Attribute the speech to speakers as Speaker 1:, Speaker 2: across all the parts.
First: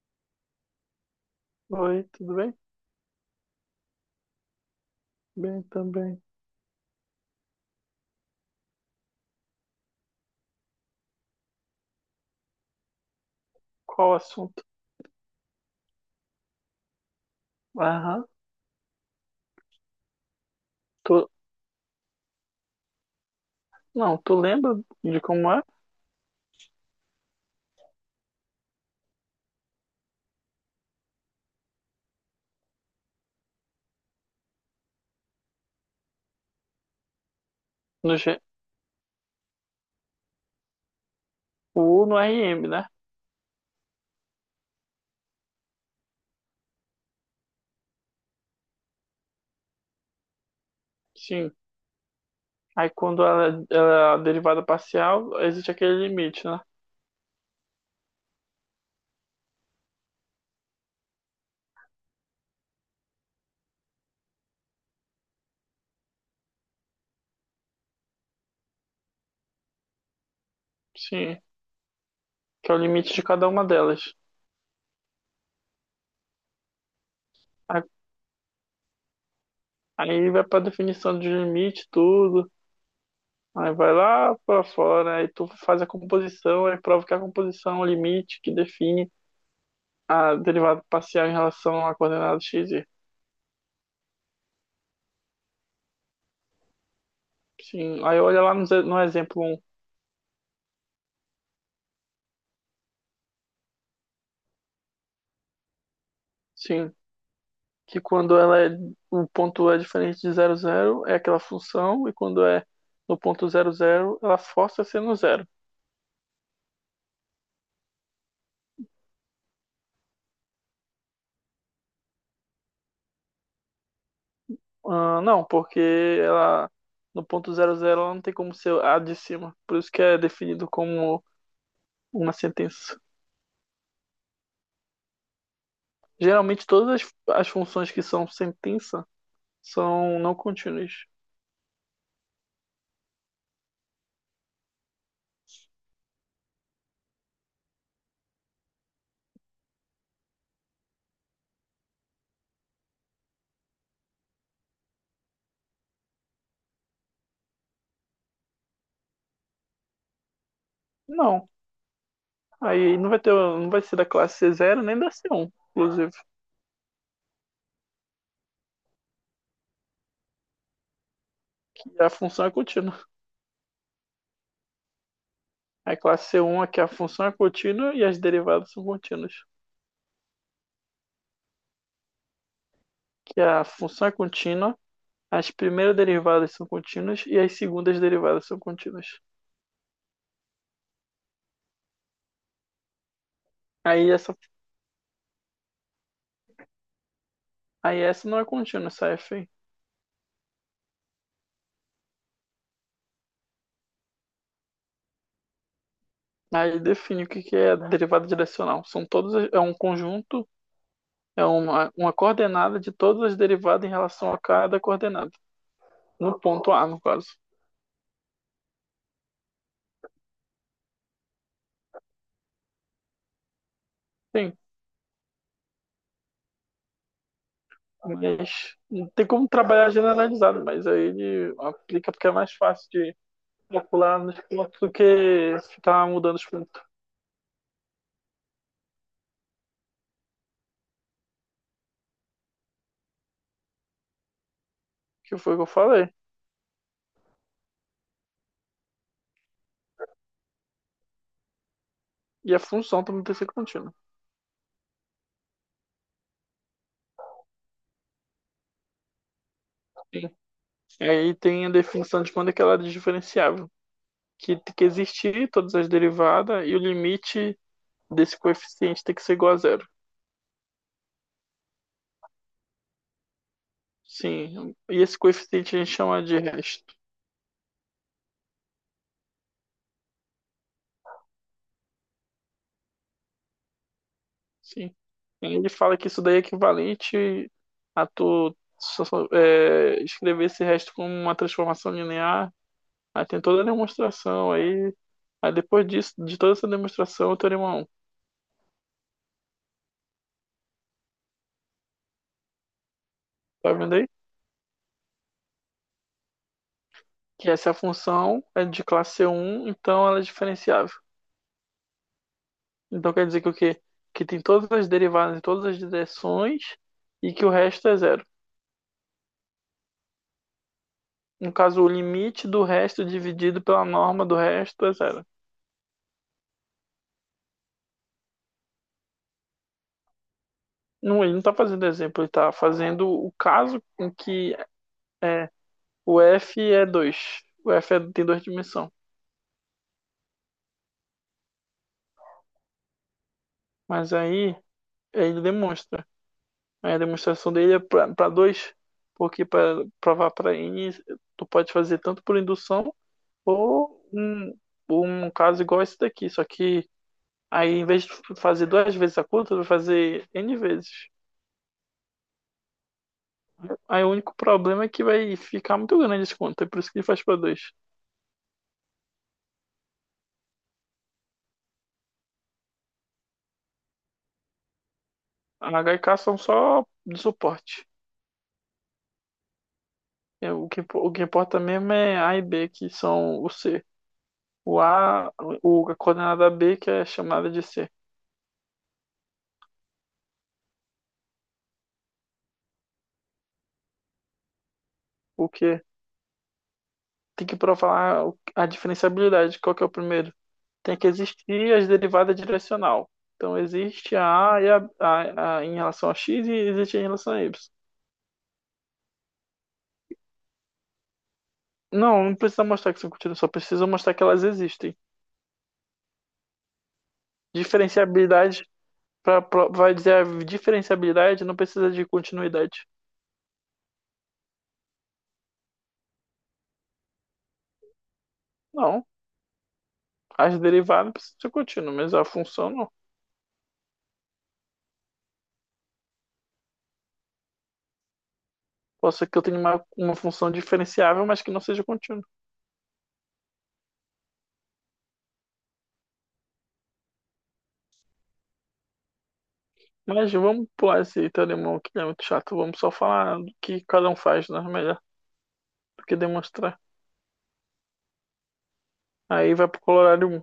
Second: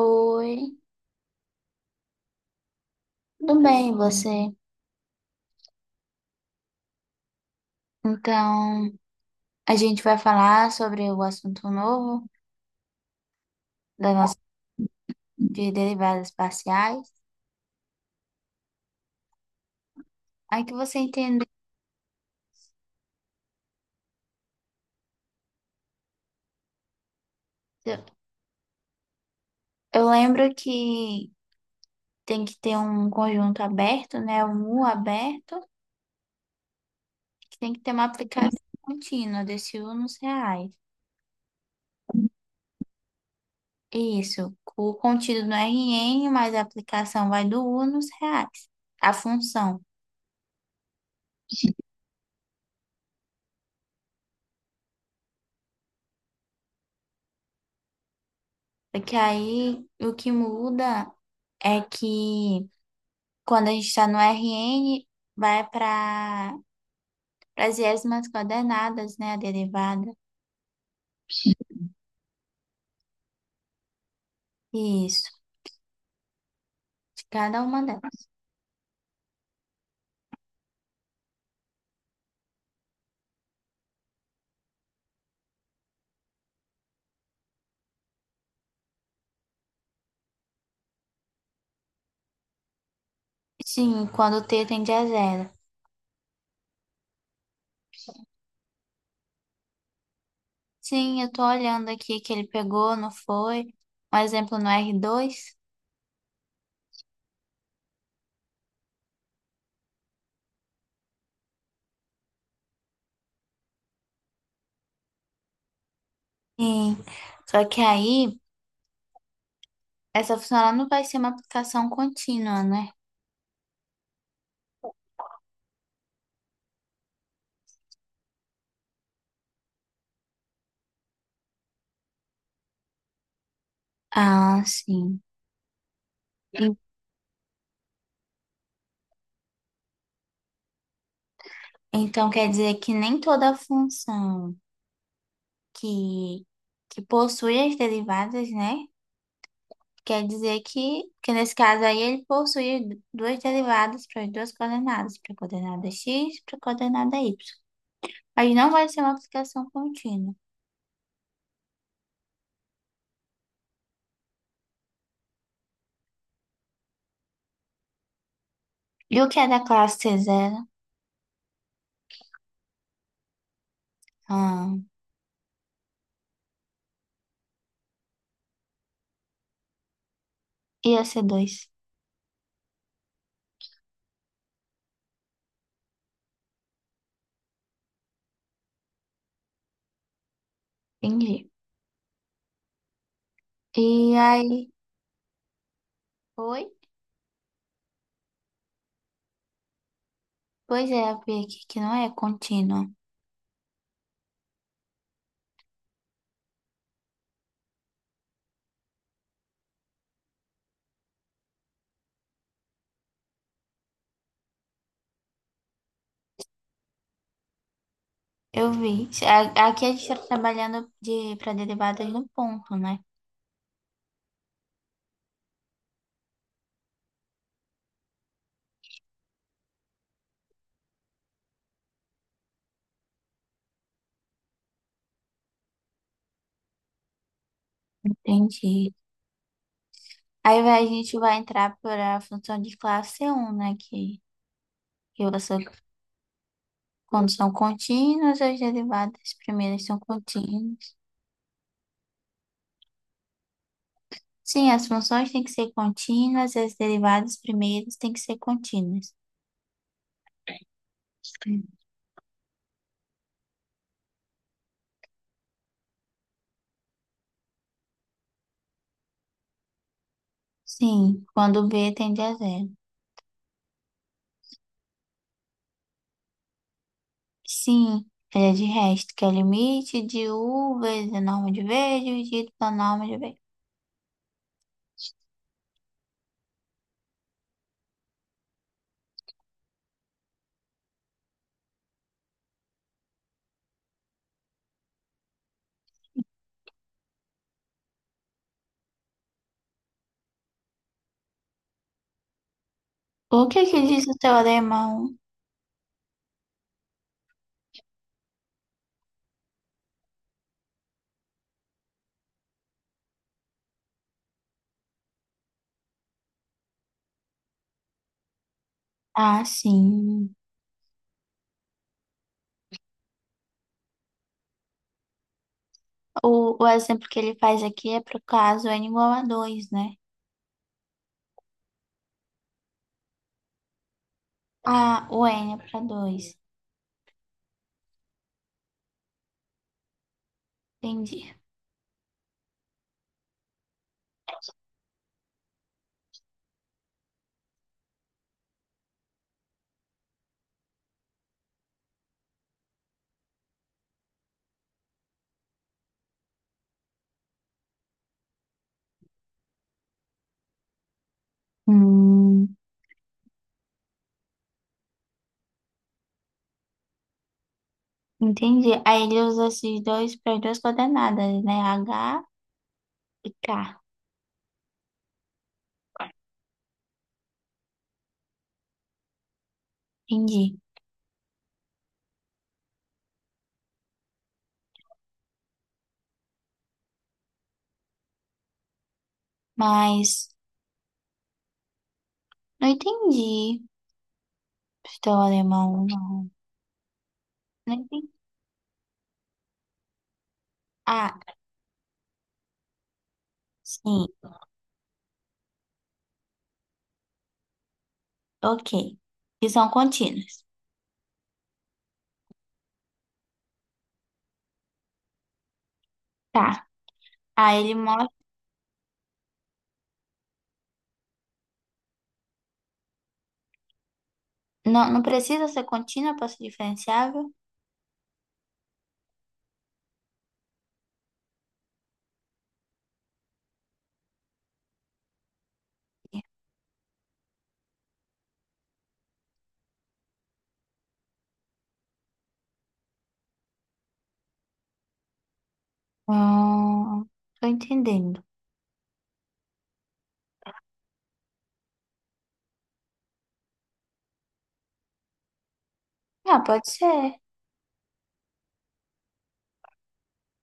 Speaker 1: Oi,
Speaker 2: Oi, tudo bem?
Speaker 1: tudo bem, e você?
Speaker 2: Bem também.
Speaker 1: Então, a gente vai falar sobre o assunto novo
Speaker 2: Qual
Speaker 1: da
Speaker 2: o
Speaker 1: nossa
Speaker 2: assunto?
Speaker 1: de derivadas parciais.
Speaker 2: Aham.
Speaker 1: Aí que você
Speaker 2: Tu...
Speaker 1: entendeu.
Speaker 2: Não, tu lembra de como é?
Speaker 1: Eu lembro que tem que ter um conjunto aberto, né? Um U aberto, que tem que ter uma
Speaker 2: No G...
Speaker 1: aplicação contínua desse U nos reais.
Speaker 2: O U no R M, né?
Speaker 1: Isso, o contido no RN, mas a aplicação vai do U nos reais, a função.
Speaker 2: Sim. Aí quando ela é derivada parcial, existe aquele limite, né?
Speaker 1: Porque aí o que muda é que quando a gente está no RN, vai para as iésimas coordenadas, né? A derivada.
Speaker 2: Sim. Que é o limite de cada uma delas.
Speaker 1: Isso, de cada uma
Speaker 2: Aí
Speaker 1: delas.
Speaker 2: aí vai pra definição de limite, tudo. Aí vai lá pra fora, aí tu faz a composição, aí prova que a composição é o limite que define a derivada parcial em relação à coordenada x, y.
Speaker 1: Sim, quando o t tende a zero.
Speaker 2: Sim, aí olha lá no, no exemplo um.
Speaker 1: Sim, eu tô olhando aqui que ele pegou, não foi? Um exemplo no r dois.
Speaker 2: Sim, que quando ela é, o ponto é diferente de zero zero é aquela função, e quando é no ponto zero zero ela força a ser no zero.
Speaker 1: Sim, só que aí, essa função ela não vai ser uma aplicação contínua, né?
Speaker 2: Ah, não, porque ela no ponto zero zero ela não tem como ser a de cima, por isso que é definido como uma sentença.
Speaker 1: Ah, sim.
Speaker 2: Geralmente
Speaker 1: En-
Speaker 2: as funções que são sentença são não contínuas.
Speaker 1: Então quer dizer que nem toda função que, que possui as derivadas, né? Quer dizer que, nesse caso aí ele possui duas derivadas para as duas coordenadas, para a coordenada x e para a coordenada y. Mas não vai ser uma multiplicação contínua.
Speaker 2: Não, aí não vai ter, não vai ser da classe c zero nem da c um inclusive,
Speaker 1: E o que é da classe c zero?
Speaker 2: que a função é contínua.
Speaker 1: Ah,
Speaker 2: É. A classe C1 é que a função é contínua e as derivadas são contínuas.
Speaker 1: ia ser dois.
Speaker 2: Que a função é contínua, as primeiras derivadas são contínuas e as segundas derivadas são contínuas.
Speaker 1: Entendi.
Speaker 2: Aí
Speaker 1: E
Speaker 2: essa,
Speaker 1: aí, oi?
Speaker 2: aí essa não é contínua, essa f aí.
Speaker 1: Pois é, eu vi aqui que não é contínua.
Speaker 2: Aí define o que que é a derivada direcional. São todos, é um conjunto, é uma coordenada de todas as derivadas em relação a cada coordenada. No ponto A, no caso.
Speaker 1: Eu vi. Aqui a gente está trabalhando para derivadas no ponto, né?
Speaker 2: Sim, mas não tem como trabalhar generalizado, mas aí ele aplica porque é mais fácil de calcular nos pontos do que ficar mudando os pontos,
Speaker 1: Entendi. A gente vai entrar para a função de classe c um, né? Que
Speaker 2: que
Speaker 1: eu
Speaker 2: foi o
Speaker 1: sou.
Speaker 2: que eu falei.
Speaker 1: Quando são contínuas, as derivadas primeiras são contínuas.
Speaker 2: E a função também tem que ser contínua.
Speaker 1: Sim, as funções têm que ser contínuas e as derivadas primeiras têm que ser contínuas.
Speaker 2: E aí tem
Speaker 1: Sim,
Speaker 2: a definição de quando é que ela é diferenciável, que tem que existir todas as derivadas e o limite desse coeficiente tem que ser igual a zero.
Speaker 1: sim, quando b tende a zero.
Speaker 2: Sim, e esse coeficiente a gente chama de resto.
Speaker 1: Sim, ele é de resto, que é o limite de u vezes a norma de v dividido pela norma de v.
Speaker 2: Sim. Ele fala que isso daí é equivalente a tu escrever esse resto como uma transformação linear. Aí tem toda a demonstração, aí, aí depois disso, de toda essa demonstração, eu teria uma 1,
Speaker 1: O que
Speaker 2: tá
Speaker 1: que
Speaker 2: vendo
Speaker 1: diz
Speaker 2: aí?
Speaker 1: o teorema 1?
Speaker 2: Que essa função é de classe um, então ela é diferenciável. Então quer dizer que o quê? Que tem todas as derivadas em todas as direções e que o resto é zero.
Speaker 1: Ah, sim.
Speaker 2: No caso, o limite do resto dividido pela norma do resto é zero.
Speaker 1: O exemplo que ele faz aqui é para o caso n igual a dois, né?
Speaker 2: Não, ele não está fazendo exemplo, ele está fazendo o caso em que
Speaker 1: Ah, o n
Speaker 2: é,
Speaker 1: é para
Speaker 2: o
Speaker 1: dois.
Speaker 2: f é dois. O tem duas dimensões.
Speaker 1: Entendi.
Speaker 2: Mas aí ele demonstra. Aí a demonstração dele é para dois, porque para provar para N, tu pode fazer tanto por indução ou um caso igual esse daqui, só que aí em vez de fazer duas vezes a conta, tu vai fazer N vezes.
Speaker 1: Hum.
Speaker 2: Aí o único problema é que vai ficar muito grande esse conta, é por isso que ele faz para dois.
Speaker 1: Entendi. Aí ele usa esses dois para as duas coordenadas, né? H e K.
Speaker 2: A H e K são só de suporte. É.
Speaker 1: Entendi.
Speaker 2: O o que importa mesmo é A e B, que são o C. O A, a coordenada B, que é chamada de C.
Speaker 1: Mas não entendi. Estou
Speaker 2: O que
Speaker 1: alemão, não.
Speaker 2: tem que
Speaker 1: Não entendi.
Speaker 2: provar a diferenciabilidade. Qual que é o primeiro? Tem que
Speaker 1: Ah,
Speaker 2: existir as derivadas direcional. Então,
Speaker 1: sim.
Speaker 2: existe a A, e a em relação a X e existe em relação a Y.
Speaker 1: Ok. Que são contínuas.
Speaker 2: Não, não precisa mostrar que são contínuas, só precisa mostrar que elas existem.
Speaker 1: Tá. Aí ele mostra.
Speaker 2: Diferenciabilidade, vai dizer a diferenciabilidade não precisa de continuidade.
Speaker 1: Não, não precisa ser contínua para ser diferenciável?
Speaker 2: Não, as derivadas precisam ser contínuas, mas a função não. Posso ser que eu tenha uma função diferenciável, mas que não seja contínua.
Speaker 1: Hum, tô entendendo.
Speaker 2: Mas vamos pular esse telemão que é muito chato. Vamos só falar do que cada um faz, né? Melhor do que
Speaker 1: Ah, pode
Speaker 2: demonstrar.
Speaker 1: ser.
Speaker 2: Aí vai pro Colorado um,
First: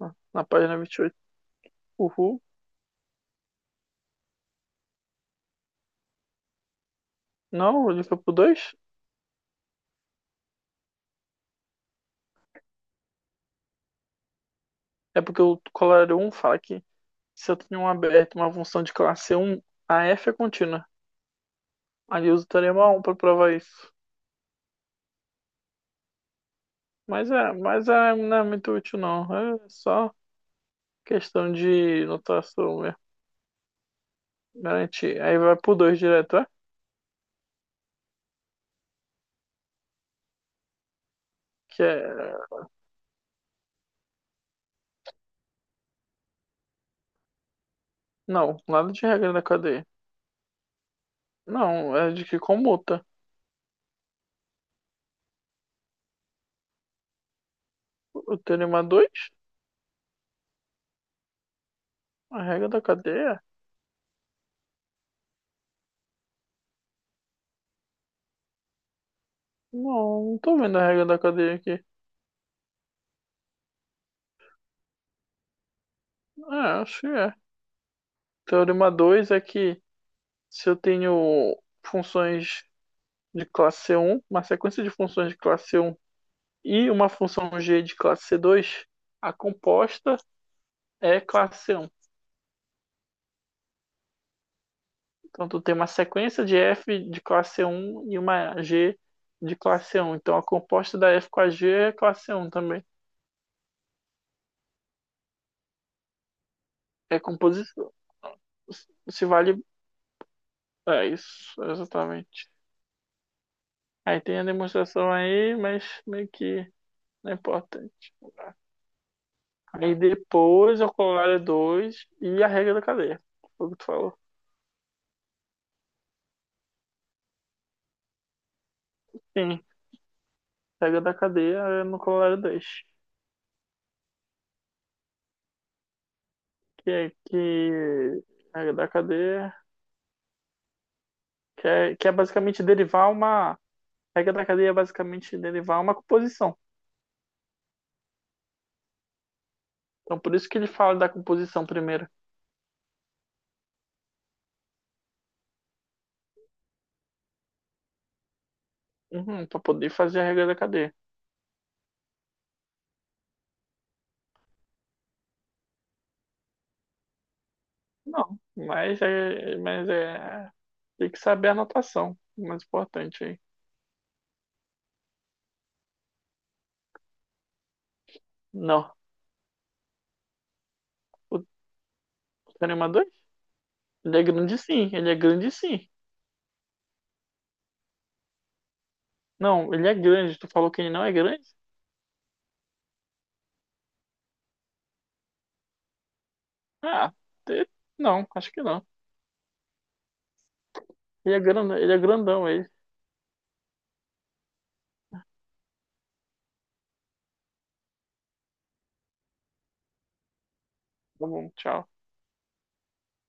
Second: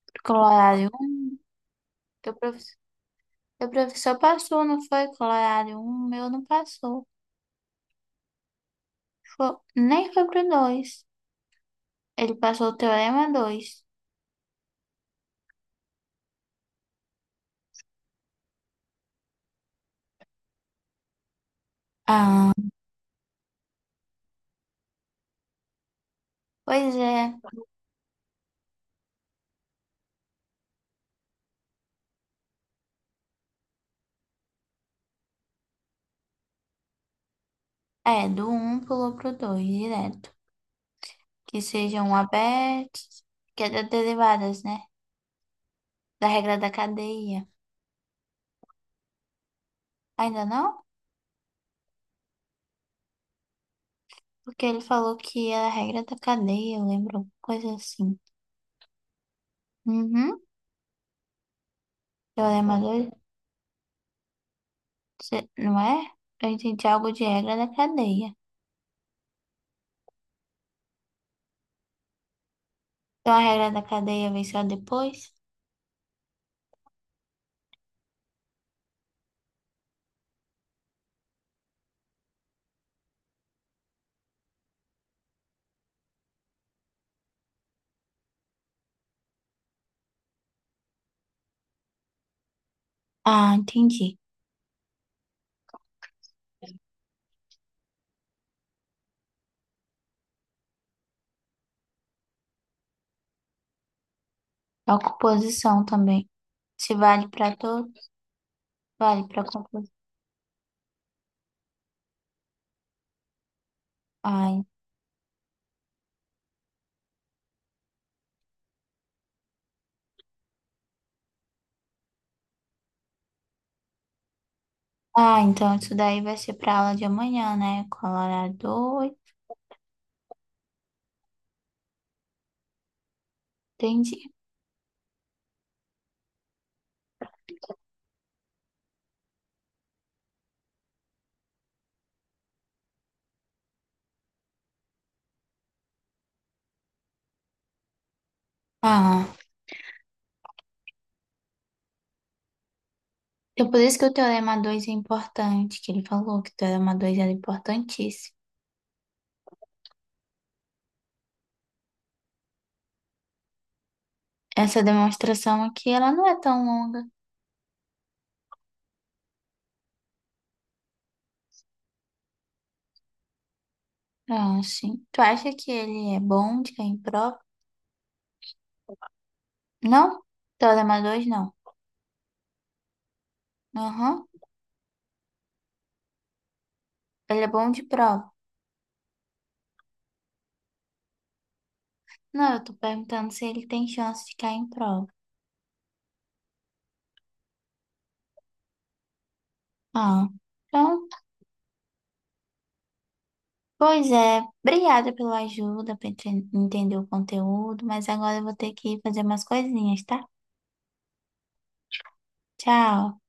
Speaker 2: né? Na página
Speaker 1: Colorário
Speaker 2: 28.
Speaker 1: um. Teu
Speaker 2: Uhul.
Speaker 1: professor, teu professor passou, não foi? Colorário um meu não passou.
Speaker 2: Não, ele foi pro dois.
Speaker 1: Nem foi pro dois. Ele passou o teorema dois.
Speaker 2: É porque o Colorado um fala que se eu tenho um aberto, uma função de classe um, a f é contínua. Ali eu uso o
Speaker 1: Ah,
Speaker 2: teorema 1 para provar isso.
Speaker 1: pois é,
Speaker 2: Não é muito útil, não. É só questão de notação mesmo. Garantir. Aí vai pro 2 direto, é?
Speaker 1: é, do um pulou pro 2 direto. Que
Speaker 2: Que
Speaker 1: sejam
Speaker 2: é.
Speaker 1: abertos, que é das derivadas, né? Da regra da cadeia.
Speaker 2: Não, nada de regra da cadeia.
Speaker 1: Ainda não?
Speaker 2: Não, é de que comuta.
Speaker 1: Porque ele falou que era a regra da cadeia, eu lembro, coisa assim.
Speaker 2: O teorema dois.
Speaker 1: Uhum,
Speaker 2: A regra
Speaker 1: teorema
Speaker 2: da
Speaker 1: dois,
Speaker 2: cadeia?
Speaker 1: não é? Eu entendi algo de regra da cadeia.
Speaker 2: Não, não tô vendo a regra da cadeia aqui.
Speaker 1: Então a regra da cadeia vem só depois?
Speaker 2: É, acho que é. Teorema 2 é que se eu tenho funções de classe C1, uma sequência de funções de classe C1 e uma função G de classe C2, a composta é classe C1.
Speaker 1: Ah, entendi.
Speaker 2: Então, tu tem uma sequência de F de classe C1 e uma G de classe C1. Então, a composta da F com a G é classe C1 também.
Speaker 1: A composição também. Se
Speaker 2: É
Speaker 1: vale para
Speaker 2: composição.
Speaker 1: todos, vale
Speaker 2: Se
Speaker 1: para
Speaker 2: vale,
Speaker 1: composição.
Speaker 2: é isso, exatamente. Aí tem a demonstração aí, mas meio que não é importante. Aí depois o corolário 2 e a regra da cadeia. Foi o que tu falou.
Speaker 1: Ah, então isso daí vai ser pra aula de amanhã, né? Colorado, dois.
Speaker 2: Sim, a regra da cadeia é no corolário dois.
Speaker 1: Entendi.
Speaker 2: Que é que. A regra da cadeia. Que é basicamente derivar uma. A regra da cadeia é basicamente derivar uma composição.
Speaker 1: Ah,
Speaker 2: Então por isso que ele fala da composição primeiro.
Speaker 1: então por isso que o teorema 2 é importante, que ele falou que o teorema 2 era importantíssimo.
Speaker 2: Uhum, para poder fazer a regra da cadeia.
Speaker 1: Essa demonstração aqui, ela não é tão longa.
Speaker 2: Não, mas é tem que saber a anotação, o mais importante aí.
Speaker 1: Ah, sim. Tu acha que ele é bom de cair em prova?
Speaker 2: Não,
Speaker 1: Não? Teorema 2
Speaker 2: o
Speaker 1: não.
Speaker 2: teorema 2 ele é
Speaker 1: Aham.
Speaker 2: grande sim, ele é grande sim.
Speaker 1: Ele é bom de prova.
Speaker 2: Não, ele é grande. Tu falou que ele não é grande?
Speaker 1: Não, eu tô perguntando se ele tem chance de cair em prova.
Speaker 2: Ah, te- não, acho que não.
Speaker 1: Ah, então.
Speaker 2: Ele é grande, ele é grandão, ele.
Speaker 1: Pois é, obrigada pela ajuda para entender o conteúdo, mas agora eu vou ter que fazer umas coisinhas, tá?
Speaker 2: Tá bom, tchau.
Speaker 1: Tchau.